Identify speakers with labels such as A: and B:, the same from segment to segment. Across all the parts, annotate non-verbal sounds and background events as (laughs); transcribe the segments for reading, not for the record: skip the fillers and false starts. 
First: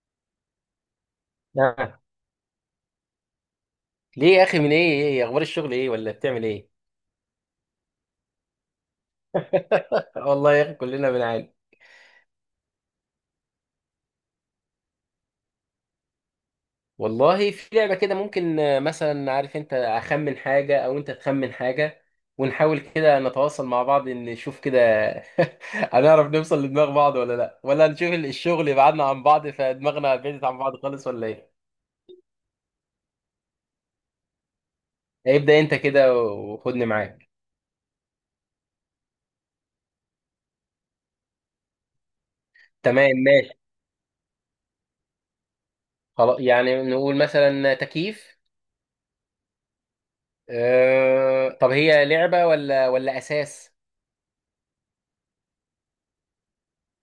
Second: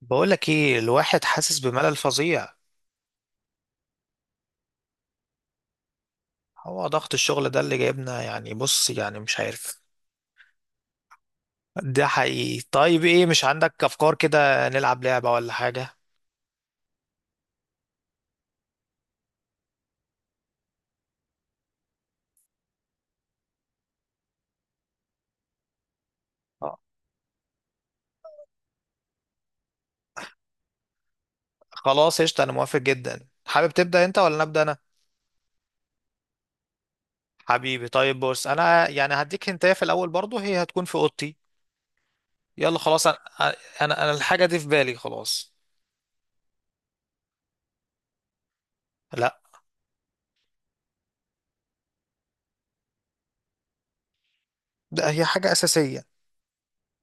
A: بقولك ايه، الواحد حاسس بملل
B: آه.
A: فظيع.
B: ليه يا اخي، من ايه؟ ايه إيه؟ اخبار الشغل ايه ولا بتعمل ايه؟
A: هو ضغط الشغل ده اللي جايبنا يعني، بص يعني مش عارف.
B: آه والله يا اخي كلنا بنعاني.
A: ده حقيقي. طيب ايه، مش عندك افكار كده نلعب لعبة ولا حاجة؟
B: والله في لعبه كده ممكن، آه، مثلا عارف انت اخمن حاجه او انت تخمن حاجه، ونحاول كده نتواصل مع بعض إن نشوف كده. (laughs) هنعرف نوصل
A: آه،
B: لدماغ بعض ولا لا، ولا نشوف الشغل يبعدنا عن بعض فدماغنا بعدت عن بعض خالص ولا ايه؟
A: خلاص قشطة انا موافق جدا. حابب تبدأ انت ولا نبدأ انا؟
B: ابدا انت كده وخدني معاك.
A: حبيبي، طيب بص انا يعني هديك هنتايه في الاول برضو، هي هتكون في اوضتي. يلا خلاص،
B: تمام،
A: انا
B: ماشي.
A: انا انا الحاجة دي في بالي خلاص.
B: خلاص، يعني نقول مثلا تكييف.
A: لا،
B: طب هي لعبه ولا ولا اساس؟
A: ده هي حاجة اساسية.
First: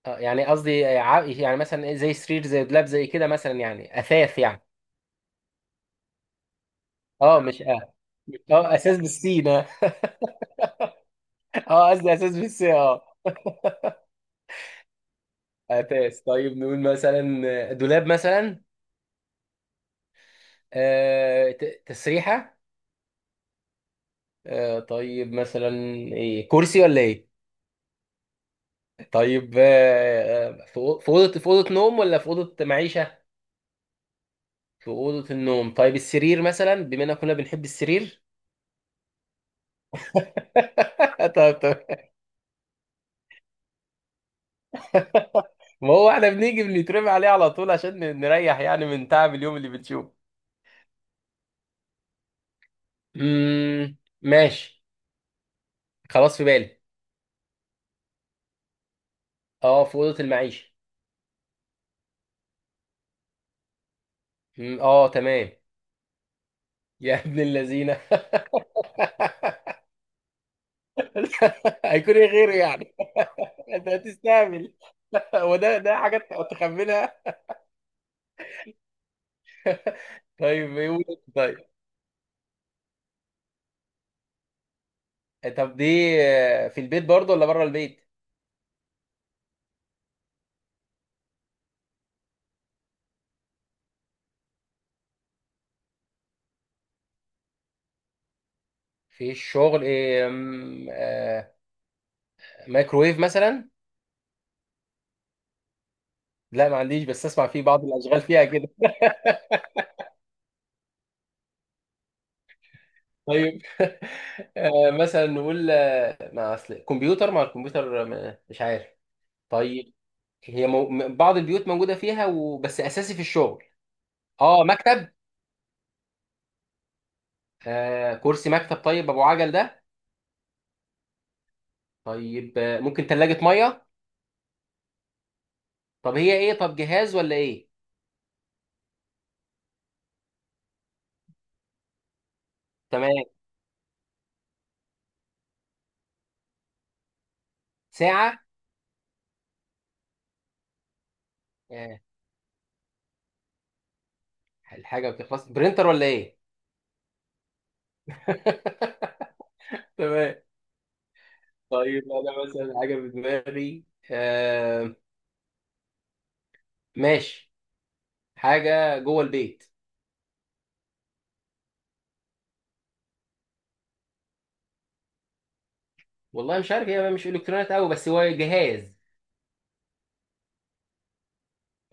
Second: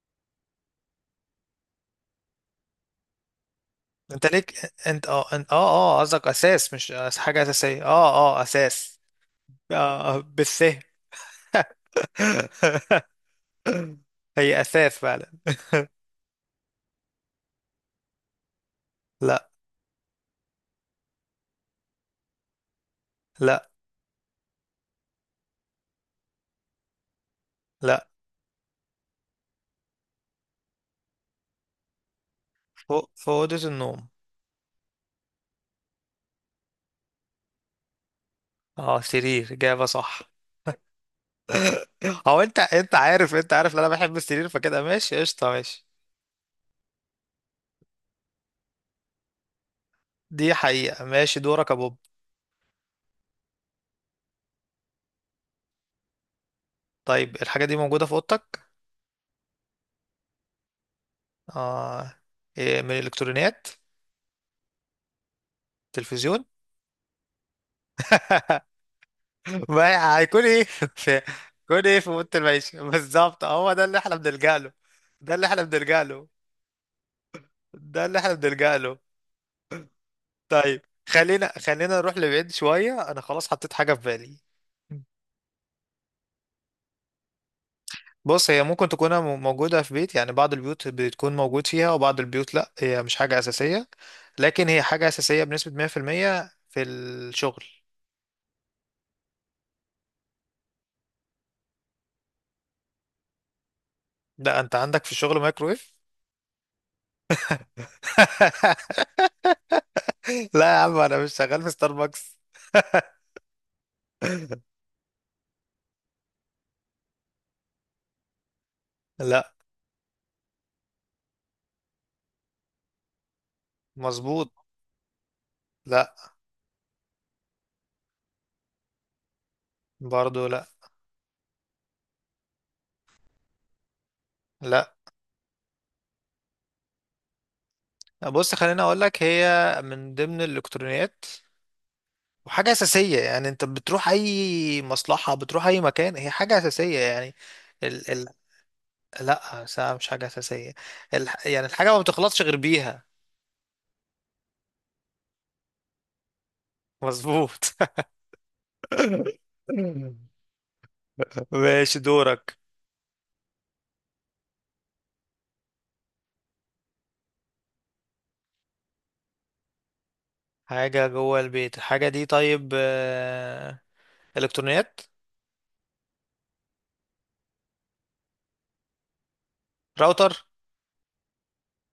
B: آه، يعني قصدي يعني مثلا إيه، زي سرير، زي دولاب، زي كده مثلا، يعني
A: انت
B: اثاث يعني.
A: ليك. انت قصدك اساس، مش
B: اه
A: حاجة
B: مش
A: اساسية،
B: اه. اه اساس
A: اساس.
B: بالسين اه.
A: آه، بالث.
B: (laughs) آه، قصدي اساس بالسين
A: (laughs)
B: اه.
A: هي أساس فعلا.
B: (laughs) اساس. طيب نقول مثلا دولاب مثلا.
A: لا
B: آه تسريحه.
A: لا
B: آه طيب مثلا، ايه كرسي ولا ايه؟
A: لا،
B: طيب آه، في في اوضه، في اوضه نوم ولا في اوضه
A: فوق
B: معيشه؟
A: في أوضة النوم.
B: في اوضه النوم. طيب السرير مثلا، بما اننا كنا بنحب السرير.
A: اه سرير، إجابة صح.
B: (laughs) طب طب.
A: (laughs) هو أنت عارف، أنت عارف إن أنا بحب السرير، فكده ماشي قشطة ماشي.
B: ما هو احنا بنيجي بنترمي عليه على طول عشان نريح يعني من تعب اليوم اللي بنشوفه.
A: دي حقيقة. ماشي دورك يا بوب.
B: ماشي. خلاص، في بالي.
A: طيب الحاجة دي موجودة في أوضتك؟
B: اه، في اوضه المعيشه.
A: آه. إيه من الإلكترونيات؟
B: اه تمام. (laughs)
A: تلفزيون.
B: يا ابن اللذينه. (laughs)
A: (laughs) ما هيكون إيه (laughs) في... هيكون إيه في
B: هيكون ايه
A: أوضة
B: غيره
A: المعيشة
B: يعني؟
A: بالظبط؟ هو
B: (laughs)
A: ده
B: انت
A: اللي إحنا بنلجأ له.
B: هتستعمل. (laughs)
A: ده اللي
B: هو
A: إحنا
B: ده ده
A: بنلجأ له.
B: حاجه تخمنها؟
A: ده اللي إحنا بنلجأ له.
B: طيب
A: طيب
B: يقول. طيب.
A: خلينا خلينا نروح لبعيد شوية. أنا خلاص حطيت حاجة في بالي.
B: طب دي، آه، في البيت برضه ولا بره البيت؟
A: بص هي ممكن تكون موجودة في بيت، يعني بعض البيوت بتكون موجود فيها وبعض البيوت لأ، هي مش حاجة أساسية. لكن هي حاجة أساسية بنسبة 100% في المية في الشغل.
B: في الشغل إيه؟ أم، آه، مايكرويف مثلا؟
A: لا أنت عندك في الشغل مايكرويف؟
B: لا ما عنديش، بس اسمع فيه بعض الاشغال فيها.
A: (laughs) لا يا عم، أنا مش شغال في ستاربكس.
B: طيب. (laughs)
A: (laughs)
B: آه، مثلا نقول آه، مع اصل كمبيوتر، مع الكمبيوتر، مش عارف.
A: لا.
B: طيب هي بعض البيوت موجوده فيها وبس اساسي في الشغل؟
A: مظبوط.
B: اه، مكتب؟
A: لا
B: آه كرسي مكتب؟ طيب ابو عجل ده؟
A: برضو لا.
B: طيب آه، ممكن ثلاجه ميه؟
A: لا.
B: طب هي ايه، طب جهاز ولا ايه؟
A: بص خليني أقول لك، هي من ضمن الإلكترونيات وحاجة أساسية،
B: تمام.
A: يعني أنت بتروح أي مصلحة، بتروح أي مكان، هي حاجة أساسية يعني. ال
B: ساعه؟
A: لأ ساعة مش حاجة أساسية. ال يعني الحاجة ما
B: آه.
A: بتخلصش غير بيها.
B: الحاجه بتخلص، برينتر ولا ايه؟
A: مظبوط.
B: (laughs)
A: (laughs)
B: تمام.
A: ماشي
B: طيب انا
A: دورك.
B: مثلا حاجه في دماغي. آه ماشي. حاجه جوه البيت.
A: حاجة جوه البيت، الحاجة دي طيب، آه، إلكترونيات؟
B: والله مش عارف، هي مش الكترونيات قوي بس هو جهاز.
A: راوتر؟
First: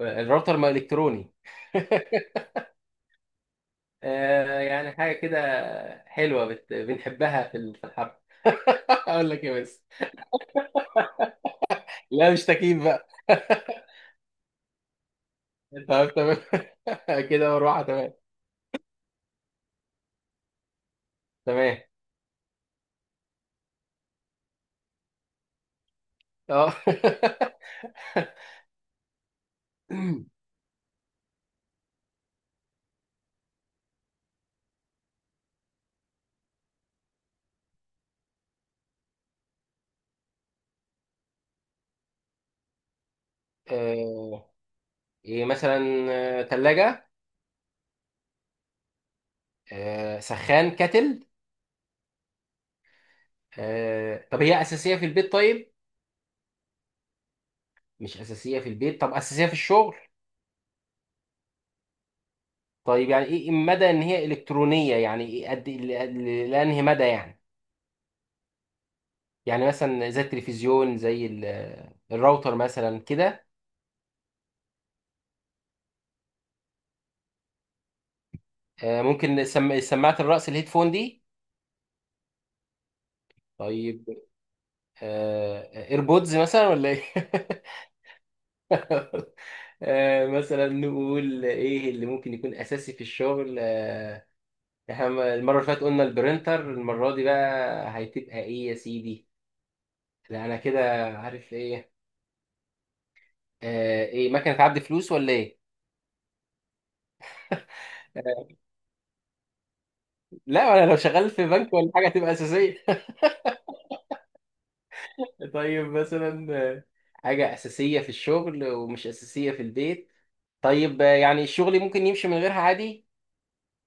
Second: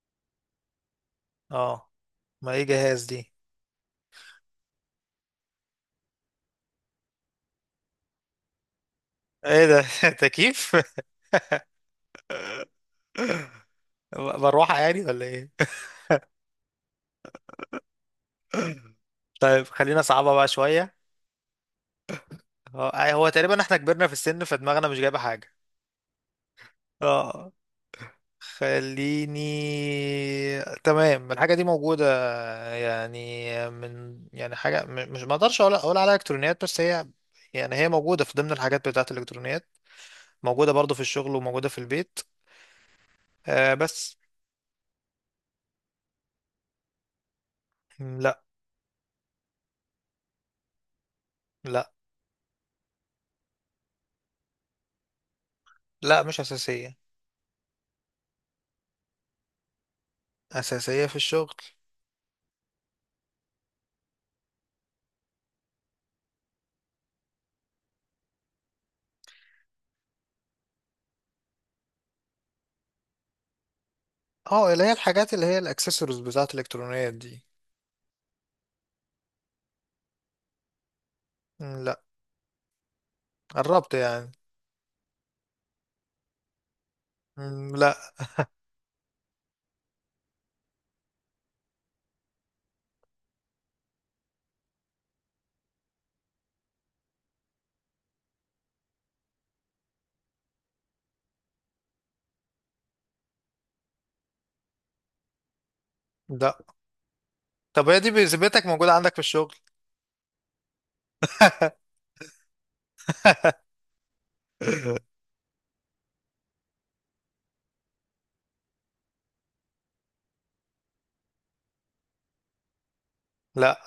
B: الراوتر ما الكتروني.
A: اه،
B: (laughs)
A: ما ايه جهاز دي.
B: آه، يعني حاجه كده بنحبها في في الحرب. (laughs) اقول لك ايه
A: ايه
B: بس.
A: ده؟ (laughs) تكييف؟
B: لا مش تكييف بقى.
A: (laughs) مروحة يعني ولا ايه؟
B: (laughs) طب تمام. (laughs) كده، مروحه، تمام.
A: (laughs) طيب خلينا صعبة بقى شوية.
B: تمام.
A: اه، هو تقريبا احنا كبرنا في السن فدماغنا مش جايبة حاجة.
B: اه.
A: اه، خليني. تمام، الحاجة دي موجودة، يعني من يعني حاجة مش، ما اقدرش اقول عليها الكترونيات بس هي، يعني هي موجودة في ضمن الحاجات بتاعة الالكترونيات. موجودة برضو في الشغل وموجودة في البيت.
B: (laughs)
A: آه بس.
B: آه، ايه مثلا؟ ثلاجه؟
A: لا
B: سخان كتل؟
A: لا
B: آه، طب هي اساسيه في البيت طيب؟
A: لا، مش أساسية.
B: مش اساسيه في البيت، طب اساسيه في الشغل؟
A: أساسية في الشغل.
B: طيب يعني ايه مدى ان هي الكترونيه، يعني ايه قد إيه؟ لانهي مدى يعني، يعني مثلا زي التلفزيون، زي الراوتر مثلا كده.
A: اه، اللي هي الحاجات اللي هي الاكسسوارز بتاعة الالكترونيات دي.
B: آه، ممكن سماعه الراس، الهيدفون دي؟
A: لا. قربت
B: طيب
A: يعني.
B: آه، ايربودز مثلا ولا ايه؟
A: لا.
B: (laughs) آه، مثلا نقول ايه اللي ممكن يكون اساسي في الشغل؟ آه، احنا المره اللي فاتت قلنا البرينتر، المره دي بقى هتبقى ايه يا سيدي؟ لا انا كده عارف ايه. آه، ايه مكنه عد فلوس ولا ايه؟
A: لا. طب هي دي بذمتك موجودة عندك في الشغل؟
B: لا انا لو شغال في بنك ولا
A: (laughs)
B: حاجه هتبقى اساسيه. (laughs) طيب مثلا آه، حاجه اساسيه في الشغل ومش اساسيه في البيت؟ طيب آه، يعني الشغل ممكن يمشي من غيرها عادي؟
A: لا.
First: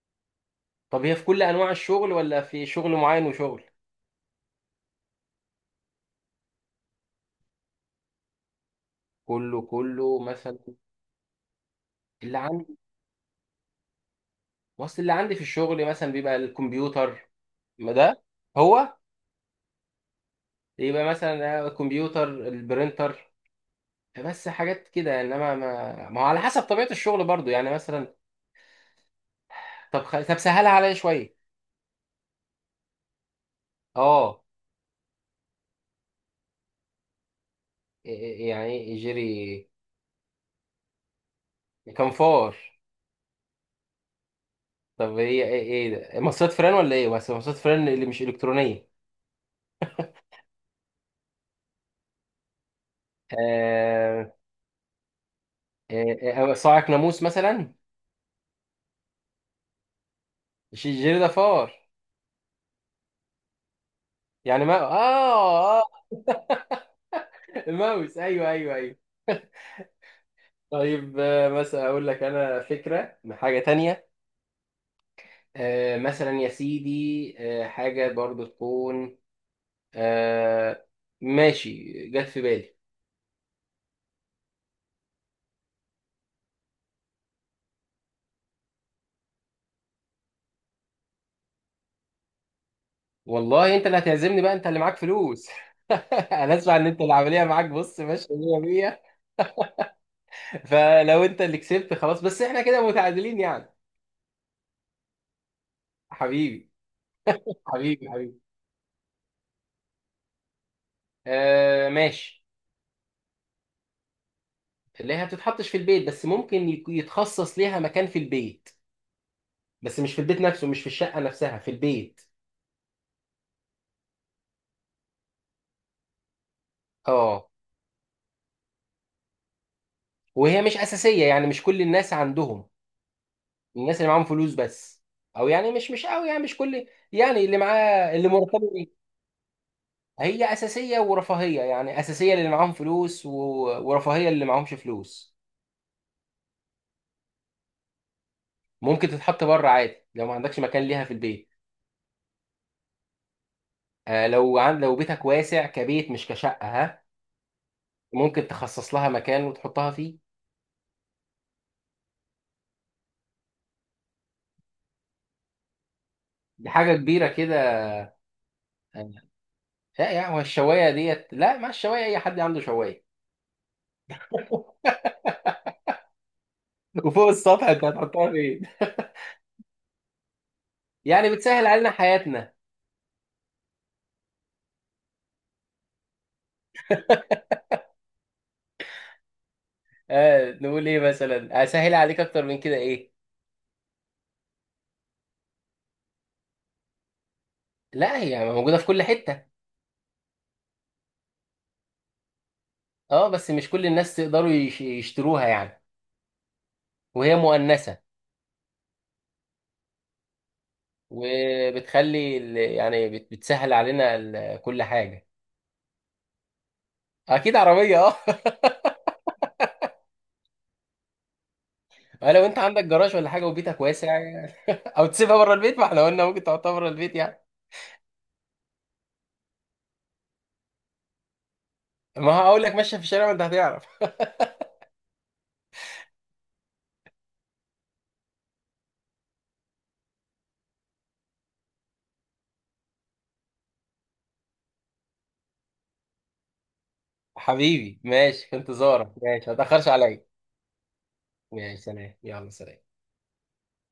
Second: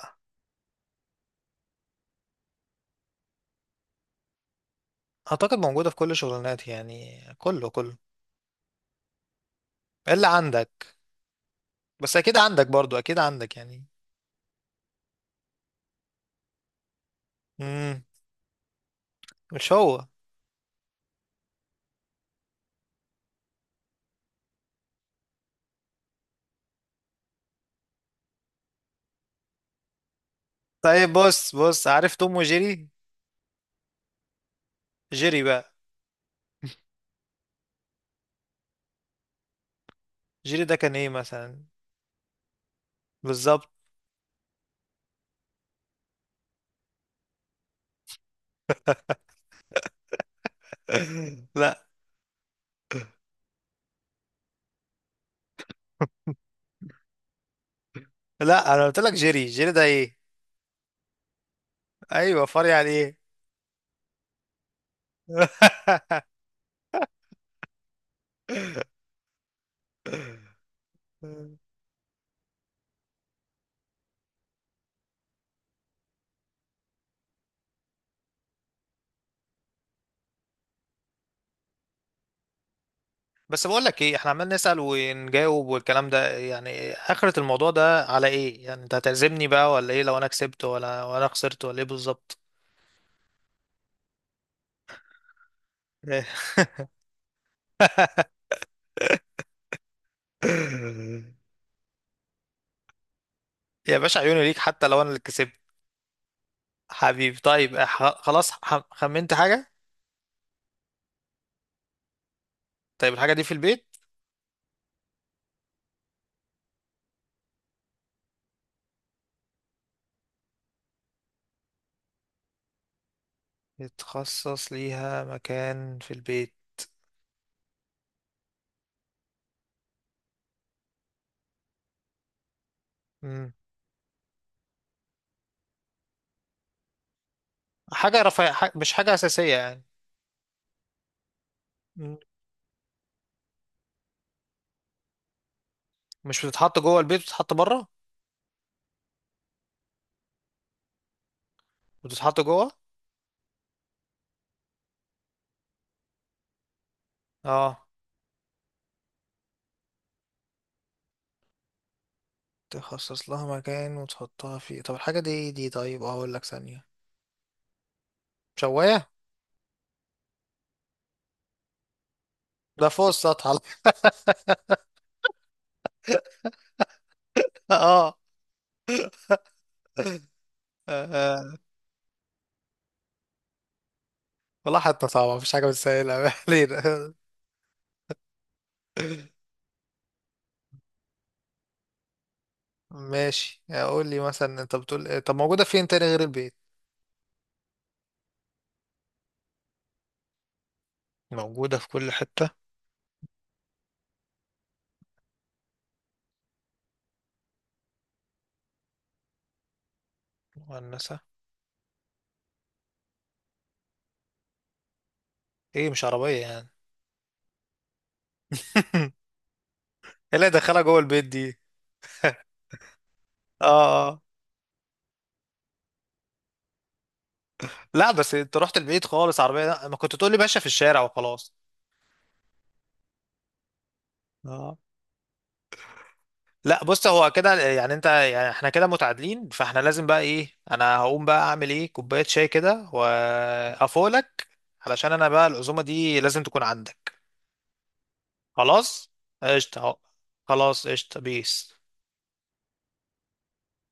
B: طب هي في كل انواع الشغل ولا في شغل معين وشغل؟
A: أعتقد موجودة في كل شغلانات يعني، كله كله.
B: كله كله
A: إلا
B: مثلا؟
A: عندك. بس أكيد
B: اللي
A: عندك
B: عندي،
A: برضو، أكيد عندك يعني.
B: وصل اللي عندي في الشغل مثلا بيبقى الكمبيوتر. ما
A: مم.
B: ده هو.
A: مش هو.
B: يبقى مثلا آه، الكمبيوتر، البرينتر، بس حاجات كده، انما ما هو على حسب طبيعه الشغل برضو يعني مثلا. طب سهلها عليا
A: طيب
B: شويه.
A: بص بص، عارف توم وجيري؟
B: اه.
A: جيري بقى.
B: يعني ايه، يعني يجري؟
A: جيري ده كان إيه مثلا؟
B: كنفار.
A: بالظبط.
B: طب هي ايه، ايه ده، مصاصات فران ولا ايه؟ بس مصاصات فران اللي مش الكترونيه.
A: (laughs) لا.
B: آه. آه آه، صاعق ناموس مثلا؟
A: لا أنا قلت لك جيري، جيري ده إيه؟
B: مش الجري ده فار؟
A: أيوه، فري على إيه؟
B: يعني ما اه. (laughs) الماوس، ايوه ايوه ايوه. طيب آه
A: (laughs)
B: مثلا اقول لك انا فكره من حاجه تانية. آه مثلا يا سيدي آه، حاجه برضو تكون، آه، ماشي، جت في بالي.
A: بس بقول لك ايه، احنا عمال نسأل ونجاوب والكلام ده، يعني آخرة الموضوع ده على ايه يعني؟ انت هتعزمني بقى ولا ايه لو انا كسبت، ولا وانا خسرت ولا ايه بالظبط؟
B: والله انت اللي هتعزمني بقى، انت اللي معاك فلوس. (laughs) انا اسمع ان انت العمليه معاك بص ماشيه 100 100. فلو
A: (laughs)
B: انت اللي كسبت خلاص، بس احنا كده متعادلين يعني.
A: يا باشا، عيوني ليك حتى لو انا اللي كسبت.
B: حبيبي.
A: حبيبي، طيب
B: حبيبي حبيبي.
A: خلاص خمنت حاجة.
B: آه ماشي.
A: طيب الحاجة دي في البيت.
B: اللي هي بتتحطش في البيت بس ممكن يتخصص ليها مكان في البيت، بس مش في البيت نفسه، مش في الشقه نفسها في البيت.
A: يتخصص ليها مكان في البيت.
B: اه. وهي مش اساسيه، يعني مش كل الناس عندهم.
A: مم.
B: الناس اللي معاهم فلوس بس. او يعني مش قوي يعني، مش كل يعني اللي معاه،
A: حاجة
B: اللي
A: رفاهية،
B: مرتبه.
A: مش حاجة أساسية يعني.
B: هي اساسيه ورفاهيه يعني،
A: مم.
B: اساسيه للي معاهم فلوس و... ورفاهيه للي معاهمش فلوس.
A: مش بتتحط جوه البيت، بتتحط بره؟
B: ممكن تتحط بره عادي لو ما عندكش مكان ليها في البيت.
A: بتتحط جوه.
B: آه لو لو بيتك واسع كبيت مش كشقه ها.
A: اه،
B: ممكن تخصص لها مكان وتحطها فيه.
A: تخصص لها مكان وتحطها فيه. طب الحاجة دي إيه دي؟ طيب اه، اقول لك
B: دي
A: ثانية.
B: حاجه كبيره كده.
A: شواية؟
B: آه، لا يا هو الشوايه ديت، لا ما الشوايه اي حد عنده
A: ده
B: شوايه.
A: فوق السطح على-...
B: (laughs) وفوق السطح
A: (laughs)
B: انت
A: اه.
B: هتحطها فين؟ يعني
A: آه.
B: بتسهل علينا حياتنا.
A: والله حتى صعبة، مفيش حاجة بتسهلها. (laughs) ما علينا.
B: (laughs) آه نقول ايه مثلا، اسهل عليك اكتر من كده ايه؟
A: ماشي، اقول لي مثلا، انت بتقول إيه؟ طب موجودة فين تاني غير البيت؟
B: لا هي موجوده في كل حته.
A: موجودة في كل حتة.
B: اه بس مش كل الناس تقدروا يشتروها يعني. وهي مؤنثة.
A: مؤنثة.
B: وبتخلي يعني بتسهل علينا كل حاجة.
A: ايه مش عربية يعني؟
B: اكيد عربية اه.
A: (laughs) ايه اللي هيدخلها جوه البيت دي؟
B: (laughs) لو انت عندك جراج ولا حاجة وبيتك واسع
A: اه، اه.
B: يعني. (laughs) او تسيبها بره البيت، ما احنا قلنا ممكن تحطها بره البيت يعني.
A: لا بس انت رحت البيت خالص، عربية؟ لا، ما كنت تقول لي ماشية في الشارع وخلاص.
B: ما هقول لك ماشية في الشارع ما انت هتعرف. (laughs)
A: اه. لا بص، هو كده يعني انت يعني احنا كده متعادلين، فاحنا لازم بقى ايه، انا هقوم بقى اعمل ايه كوباية شاي كده وافولك. علشان انا بقى العزومة دي لازم تكون عندك.
B: حبيبي ماشي، في
A: خلاص
B: انتظارك، ماشي ما
A: قشطة
B: تاخرش
A: اهو.
B: عليا.
A: خلاص قشطة
B: ماشي،
A: بيس.
B: سلام، يلا سلام.